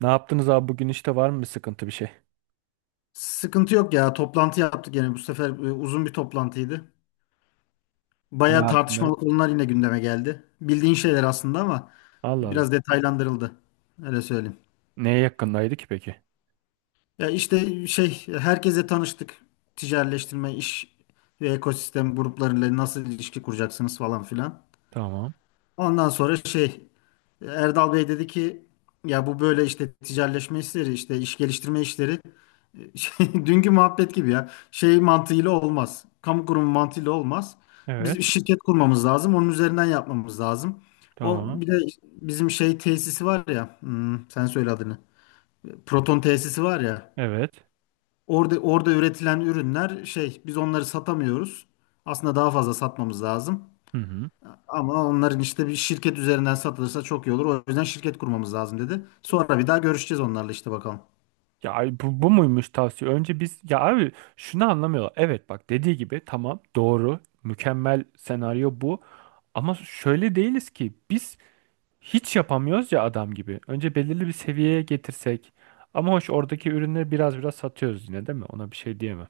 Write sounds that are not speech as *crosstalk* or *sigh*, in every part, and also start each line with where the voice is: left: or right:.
right: Ne yaptınız abi bugün işte var mı bir sıkıntı bir şey?
left: Sıkıntı yok ya. Toplantı yaptık yani bu sefer uzun bir toplantıydı.
right: Ne
left: Bayağı
right: hakkındaydı?
left: tartışmalı konular yine gündeme geldi. Bildiğin şeyler aslında ama
right: Allah Allah.
left: biraz detaylandırıldı. Öyle söyleyeyim.
right: Neye yakındaydı ki peki?
left: Ya işte şey herkese tanıştık. Ticaretleştirme, iş ve ekosistem gruplarıyla nasıl ilişki kuracaksınız falan filan.
right: Tamam.
left: Ondan sonra şey Erdal Bey dedi ki ya bu böyle işte ticaretleşme işleri işte iş geliştirme işleri *laughs* şey, dünkü muhabbet gibi ya şey mantığıyla olmaz. Kamu kurumu mantığıyla olmaz.
right: Evet.
left: Biz bir şirket kurmamız lazım. Onun üzerinden yapmamız lazım. O
right: Tamam.
left: bir de bizim şey tesisi var ya sen söyle adını. Proton tesisi var ya
right: Evet.
left: orada üretilen ürünler şey biz onları satamıyoruz. Aslında daha fazla satmamız lazım.
right: Hı hı.
left: Ama onların işte bir şirket üzerinden satılırsa çok iyi olur. O yüzden şirket kurmamız lazım dedi. Sonra bir daha görüşeceğiz onlarla işte bakalım.
right: Ya ay, bu muymuş tavsiye? Önce biz ya abi şunu anlamıyorlar. Evet, bak, dediği gibi tamam, doğru, mükemmel senaryo bu. Ama şöyle değiliz ki biz, hiç yapamıyoruz ya adam gibi. Önce belirli bir seviyeye getirsek. Ama hoş, oradaki ürünleri biraz satıyoruz yine, değil mi? Ona bir şey diyemem.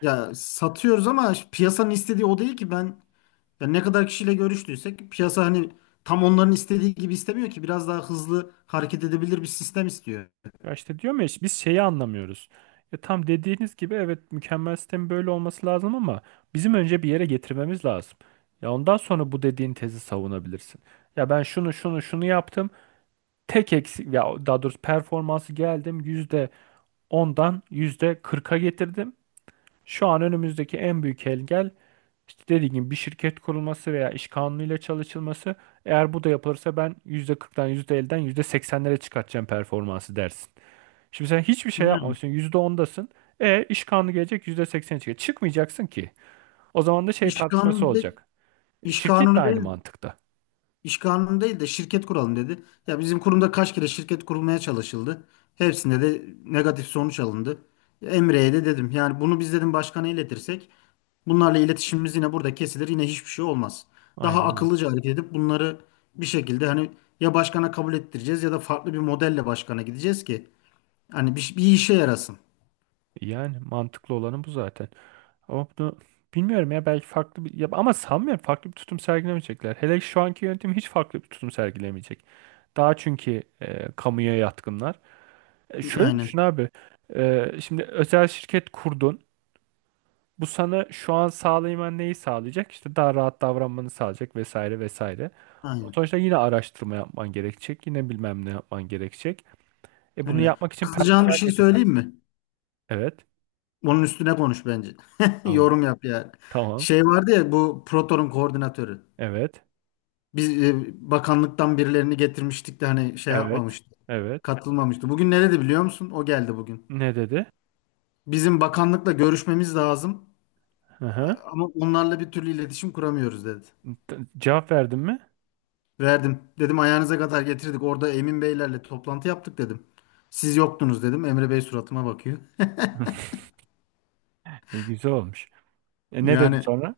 left: Ya satıyoruz ama işte piyasanın istediği o değil ki ben ya ne kadar kişiyle görüştüysek piyasa hani tam onların istediği gibi istemiyor ki biraz daha hızlı hareket edebilir bir sistem istiyor.
right: Ya işte diyorum ya, işte biz şeyi anlamıyoruz. Ya tam dediğiniz gibi, evet, mükemmel sistemin böyle olması lazım ama bizim önce bir yere getirmemiz lazım. Ya ondan sonra bu dediğin tezi savunabilirsin. Ya ben şunu şunu şunu yaptım. Tek eksik, ya daha doğrusu performansı geldim, %10'dan yüzde kırka getirdim. Şu an önümüzdeki en büyük engel işte, dediğim gibi, bir şirket kurulması veya iş kanunuyla çalışılması. Eğer bu da yapılırsa ben %40'dan %80'lere çıkartacağım performansı dersin. Şimdi sen hiçbir şey
left: Yani
right: yapmamışsın, %10'dasın. E, iş kanunu gelecek, %80'e çıkacak. Çıkmayacaksın ki. O zaman da şey
left: iş
right: tartışması
left: kanunu de,
right: olacak.
left: iş
right: Şirket de
left: kanunu
right: aynı
left: değil
right: mantıkta.
left: İş kanunu değil de şirket kuralım dedi. Ya bizim kurumda kaç kere şirket kurulmaya çalışıldı. Hepsinde de negatif sonuç alındı. Emre'ye de dedim. Yani bunu biz dedim başkana iletirsek bunlarla iletişimimiz yine burada kesilir. Yine hiçbir şey olmaz. Daha
right: Aynen öyle.
left: akıllıca hareket edip bunları bir şekilde hani ya başkana kabul ettireceğiz ya da farklı bir modelle başkana gideceğiz ki hani bir işe yarasın.
right: Yani mantıklı olanı bu zaten. Ama bunu bilmiyorum ya, belki farklı bir... Ya, ama sanmıyorum, farklı bir tutum sergilemeyecekler. Hele şu anki yönetim hiç farklı bir tutum sergilemeyecek. Daha, çünkü kamuya yatkınlar. E, şöyle düşün
left: Aynen.
right: abi. E, şimdi özel şirket kurdun. Bu sana şu an sağlayman neyi sağlayacak? İşte daha rahat davranmanı sağlayacak, vesaire vesaire. Ama
left: Aynen.
right: sonuçta yine araştırma yapman gerekecek. Yine bilmem ne yapman gerekecek. E, bunu
left: Öyle.
right: yapmak için
left: Kızacağın bir
right: personel
left: şey söyleyeyim
right: getireceksin.
left: mi?
right: Evet.
left: Bunun üstüne konuş bence. *laughs*
right: Tamam.
left: Yorum yap yani.
right: Tamam.
left: Şey vardı ya bu Proton'un koordinatörü.
right: Evet.
left: Biz bakanlıktan birilerini getirmiştik de hani şey
right: Evet.
left: yapmamıştı.
right: Evet.
left: Katılmamıştı. Bugün nerede biliyor musun? O geldi bugün.
right: Ne dedi?
left: Bizim bakanlıkla görüşmemiz lazım.
right: Hı hı.
left: Ama onlarla bir türlü iletişim kuramıyoruz dedi.
right: Cevap verdin mi?
left: Verdim. Dedim ayağınıza kadar getirdik. Orada Emin Beylerle toplantı yaptık dedim. Siz yoktunuz dedim. Emre Bey suratıma bakıyor. *laughs*
right: *laughs* E, güzel olmuş. E, ne dedi
left: Yani
right: sonra?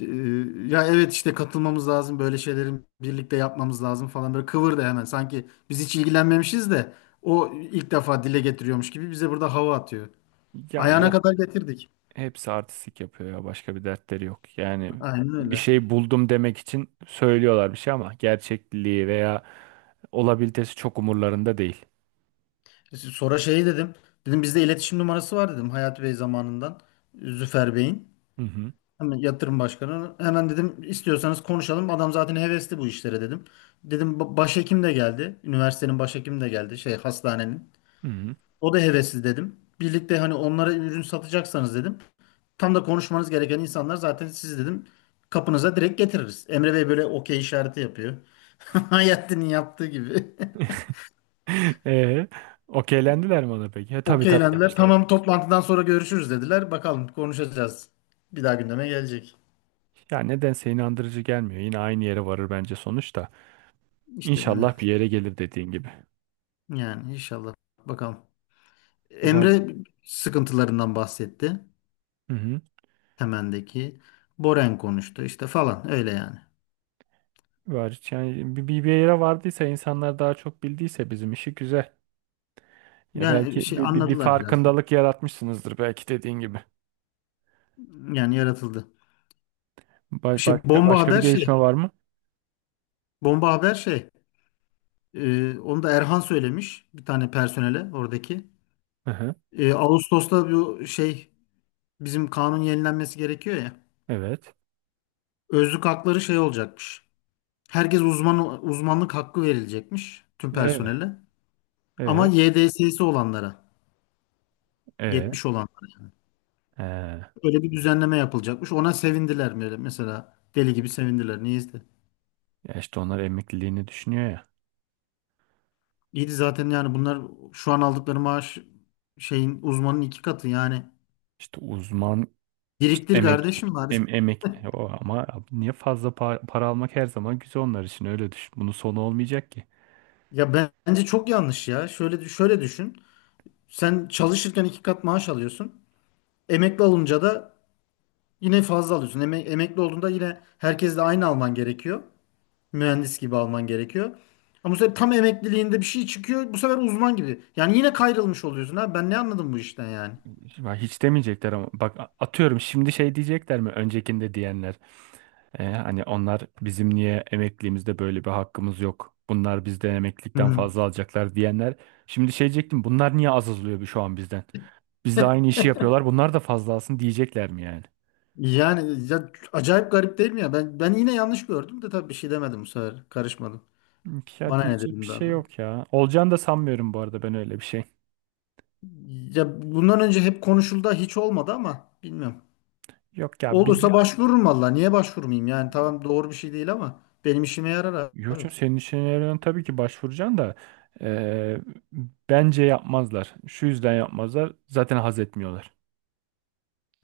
left: Ya evet işte katılmamız lazım böyle şeylerin birlikte yapmamız lazım falan böyle kıvırdı hemen sanki biz hiç ilgilenmemişiz de o ilk defa dile getiriyormuş gibi bize burada hava atıyor.
right: Ya
left: Ayağına
right: yok,
left: kadar getirdik.
right: hepsi artistik yapıyor ya. Başka bir dertleri yok. Yani
left: Aynen
right: bir
left: öyle.
right: şey buldum demek için söylüyorlar bir şey ama gerçekliği veya olabilitesi çok umurlarında değil.
left: Sonra şey dedim. Dedim bizde iletişim numarası var dedim Hayat Bey zamanından Züfer Bey'in.
right: Hı hı.
left: Hemen yatırım başkanı. Hemen dedim istiyorsanız konuşalım. Adam zaten hevesli bu işlere dedim. Dedim "ba- başhekim de geldi. Üniversitenin başhekimi de geldi. Şey hastanenin.
right: Hı hı.
left: O da hevesli dedim. Birlikte hani onlara ürün satacaksanız dedim. Tam da konuşmanız gereken insanlar zaten siz dedim. Kapınıza direkt getiririz. Emre Bey böyle okey işareti yapıyor. *laughs* Hayattin'in yaptığı gibi.
right: *laughs* Ee, Okeylendiler mi ona peki? E,
left: *laughs*
right: tabii tabii
left: Okeylendiler.
right: demişlerdi.
left: Tamam toplantıdan sonra görüşürüz dediler. Bakalım konuşacağız. Bir daha gündeme gelecek.
right: Ya nedense inandırıcı gelmiyor. Yine aynı yere varır bence sonuçta.
left: İşte bilmem.
right: İnşallah bir yere gelir dediğin gibi.
left: Yani inşallah. Bakalım.
right: Var.
left: Emre sıkıntılarından bahsetti.
right: Hı hı.
left: Temendeki. Boren konuştu işte falan öyle yani.
right: Var. Yani bir yere vardıysa, insanlar daha çok bildiyse, bizim işi güzel. Ya
left: Yani
right: belki
left: şey
right: bir
left: anladılar biraz da.
right: farkındalık yaratmışsınızdır, belki dediğin gibi.
left: Yani yaratıldı.
right: Ba-
left: Şey
right: başka,
left: bomba
right: başka bir
left: haber
right: gelişme
left: şey.
right: var mı?
left: Bomba haber şey. Onu da Erhan söylemiş bir tane personele oradaki.
right: Hı hı.
left: Ağustos'ta bu şey bizim kanun yenilenmesi gerekiyor ya.
right: Evet.
left: Özlük hakları şey olacakmış. Herkes uzmanlık hakkı verilecekmiş tüm
right: Evet.
left: personele. Ama
right: Evet.
left: YDS'si olanlara,
right: Evet.
left: 70 olanlara
right: Ee,
left: böyle bir düzenleme yapılacakmış. Ona sevindiler böyle mesela deli gibi sevindiler. Niye izle?
right: Ya işte onlar emekliliğini düşünüyor ya.
left: İyiydi zaten yani bunlar şu an aldıkları maaş şeyin uzmanın iki katı yani.
right: İşte uzman, işte
left: Biriktir
right: emek,
left: kardeşim var. *laughs*
right: emek, o ama abi niye, fazla para almak her zaman güzel onlar için, öyle düşün. Bunun sonu olmayacak ki.
left: Bence çok yanlış ya. Şöyle düşün. Sen çalışırken iki kat maaş alıyorsun. Emekli olunca da yine fazla alıyorsun. Emekli olduğunda yine herkesle aynı alman gerekiyor. Mühendis gibi alman gerekiyor. Ama bu sefer tam emekliliğinde bir şey çıkıyor. Bu sefer uzman gibi. Yani yine kayrılmış oluyorsun ha. Ben ne anladım bu işten yani?
right: Ya hiç demeyecekler, ama bak, atıyorum, şimdi şey diyecekler mi, öncekinde diyenler, hani onlar, bizim niye emekliliğimizde böyle bir hakkımız yok, bunlar bizden
left: Hı.
right: emeklilikten
left: hı.
right: fazla alacaklar diyenler, şimdi şey diyecektim, bunlar niye az alıyor şu an bizden? Bizle aynı işi yapıyorlar. Bunlar da fazla alsın diyecekler mi yani?
left: Yani ya, acayip garip değil mi ya? Ben yine yanlış gördüm de tabii bir şey demedim bu sefer. Karışmadım.
right: Ya
left: Bana ne
right: diyecek bir
left: dedim daha
right: şey
left: sonra.
right: yok ya. Olacağını da sanmıyorum bu arada ben, öyle bir şey.
left: Ya bundan önce hep konuşuldu hiç olmadı ama bilmiyorum.
right: Yok ya biz,
left: Olursa başvururum valla. Niye başvurmayayım? Yani tamam doğru bir şey değil ama benim işime yarar
right: yok
left: abi.
right: canım, senin işine tabii ki başvuracaksın da eee, bence yapmazlar. Şu yüzden yapmazlar. Zaten haz etmiyorlar.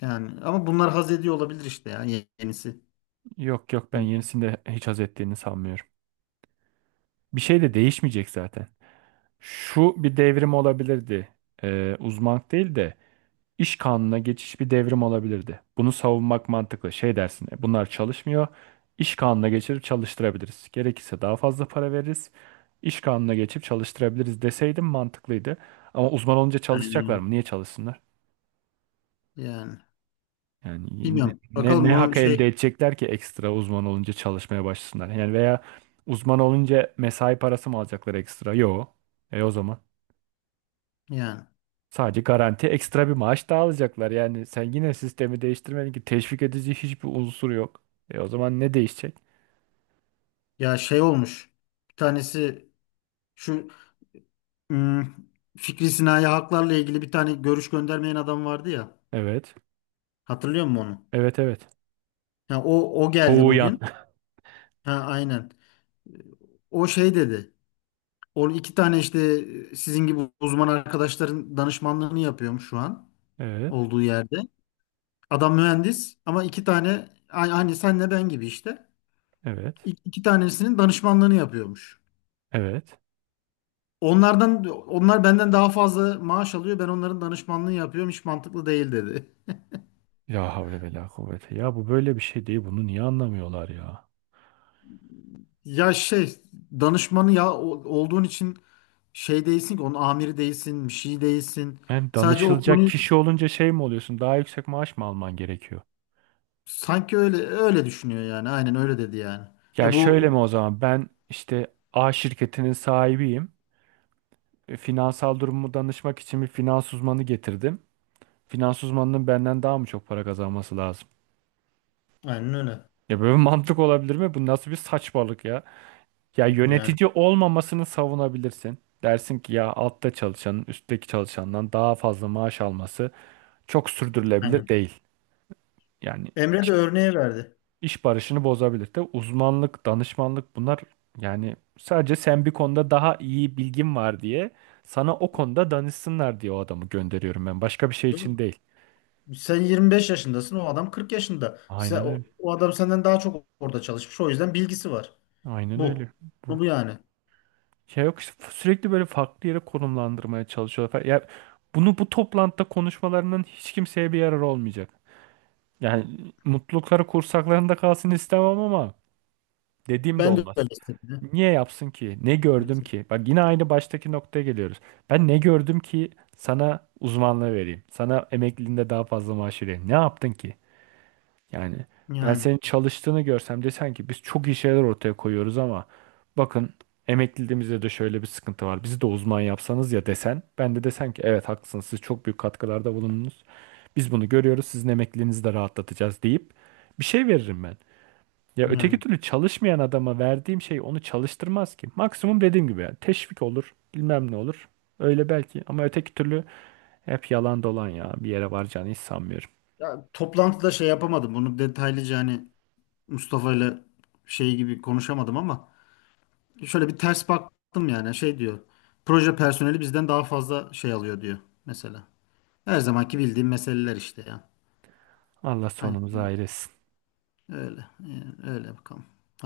left: Yani ama bunlar haz ediyor olabilir işte ya yenisi.
right: Yok yok, ben yenisinde hiç haz ettiğini sanmıyorum. Bir şey de değişmeyecek zaten. Şu bir devrim olabilirdi. Uzmanlık değil de İş kanununa geçiş bir devrim olabilirdi. Bunu savunmak mantıklı. Şey dersin, "E, bunlar çalışmıyor. İş kanununa geçirip çalıştırabiliriz. Gerekirse daha fazla para veririz. İş kanununa geçip çalıştırabiliriz" deseydim mantıklıydı. Ama uzman olunca çalışacaklar
left: Yani,
right: mı? Niye çalışsınlar?
left: yani
right: Yani ne,
left: bilmiyorum.
right: ne,
left: Bakalım
right: ne
left: onun
right: hak elde
left: şey
right: edecekler ki ekstra, uzman olunca çalışmaya başlasınlar? Yani veya uzman olunca mesai parası mı alacaklar ekstra? Yok. E, o zaman.
left: yani
right: Sadece garanti ekstra bir maaş daha alacaklar. Yani sen yine sistemi değiştirmedin ki, teşvik edici hiçbir unsur yok. E, o zaman ne değişecek?
left: ya şey olmuş. Bir tanesi şu ım, Fikri Sinayi haklarla ilgili bir tane görüş göndermeyen adam vardı ya.
right: Evet.
left: Hatırlıyor musun onu?
right: Evet evet.
left: Ha, o geldi
right: Soğuyan.
left: bugün. Ha aynen. O şey dedi. O iki tane işte sizin gibi uzman arkadaşların danışmanlığını yapıyorum şu an.
right: *laughs* Evet.
left: Olduğu yerde. Adam mühendis ama iki tane hani senle ben gibi işte.
right: Evet.
left: İki tanesinin danışmanlığını yapıyormuş.
right: Evet.
left: Onlardan onlar benden daha fazla maaş alıyor. Ben onların danışmanlığını yapıyorum. Hiç mantıklı değil dedi.
right: Ya havle ve la kuvvete. Ya bu böyle bir şey değil. Bunu niye anlamıyorlar ya?
left: Ya şey danışmanı ya olduğun için şey değilsin ki onun amiri değilsin, bir şey değilsin.
right: Yani
left: Sadece o
right: danışılacak
left: konuyu
right: kişi olunca şey mi oluyorsun? Daha yüksek maaş mı alman gerekiyor?
left: sanki öyle düşünüyor yani. Aynen öyle dedi yani.
right: Ya
left: E
right: şöyle
left: bu
right: mi o zaman? Ben işte A şirketinin sahibiyim. E, finansal durumumu danışmak için bir finans uzmanı getirdim. Finans uzmanının benden daha mı çok para kazanması lazım?
left: aynen öyle.
right: Ya böyle bir mantık olabilir mi? Bu nasıl bir saçmalık ya? Ya
left: Yani
right: yönetici olmamasını savunabilirsin. Dersin ki ya altta çalışanın üstteki çalışandan daha fazla maaş alması çok sürdürülebilir
left: aynen.
right: değil. Yani
left: Emre de örneği verdi.
right: iş barışını bozabilir de, uzmanlık, danışmanlık, bunlar, yani sadece sen bir konuda daha iyi bilgin var diye, sana o konuda danışsınlar diye o adamı gönderiyorum ben. Başka bir şey için değil.
left: Sen 25 yaşındasın, o adam 40 yaşında. Sen,
right: Aynen
left: o,
right: öyle.
left: o adam senden daha çok orada çalışmış. O yüzden bilgisi var.
right: Aynen
left: Bu.
right: öyle.
left: Bu,
right: Bu.
left: bu yani.
right: Ya yok işte, sürekli böyle farklı yere konumlandırmaya çalışıyorlar falan. Ya bunu bu toplantıda konuşmalarının hiç kimseye bir yararı olmayacak. Yani mutlulukları kursaklarında kalsın istemem ama dediğim de
left: Ben de öyle
right: olmaz.
left: istedim.
right: Niye yapsın ki? Ne gördüm ki? Bak, yine aynı baştaki noktaya geliyoruz. Ben ne gördüm ki sana uzmanlığı vereyim? Sana emekliliğinde daha fazla maaş vereyim? Ne yaptın ki? Yani ben
left: Yani
right: senin çalıştığını görsem, desen ki biz çok iyi şeyler ortaya koyuyoruz ama bakın, emekliliğimizde de şöyle bir sıkıntı var, bizi de uzman yapsanız ya desen, ben de desem ki evet haklısınız, siz çok büyük katkılarda bulundunuz. Biz bunu görüyoruz, sizin emekliliğinizi de rahatlatacağız deyip bir şey veririm ben. Ya öteki
left: yani.
right: türlü çalışmayan adama verdiğim şey onu çalıştırmaz ki. Maksimum dediğim gibi yani teşvik olur, bilmem ne olur. Öyle belki, ama öteki türlü hep yalan dolan, ya bir yere varacağını hiç sanmıyorum.
left: Ya, toplantıda şey yapamadım. Bunu detaylıca hani Mustafa ile şey gibi konuşamadım ama şöyle bir ters baktım yani. Şey diyor. Proje personeli bizden daha fazla şey alıyor diyor mesela. Her zamanki bildiğim meseleler işte ya.
right: Allah
left: Hani
right: sonumuzu hayretsin.
left: öyle. Yani öyle bakalım. Hayırlısı.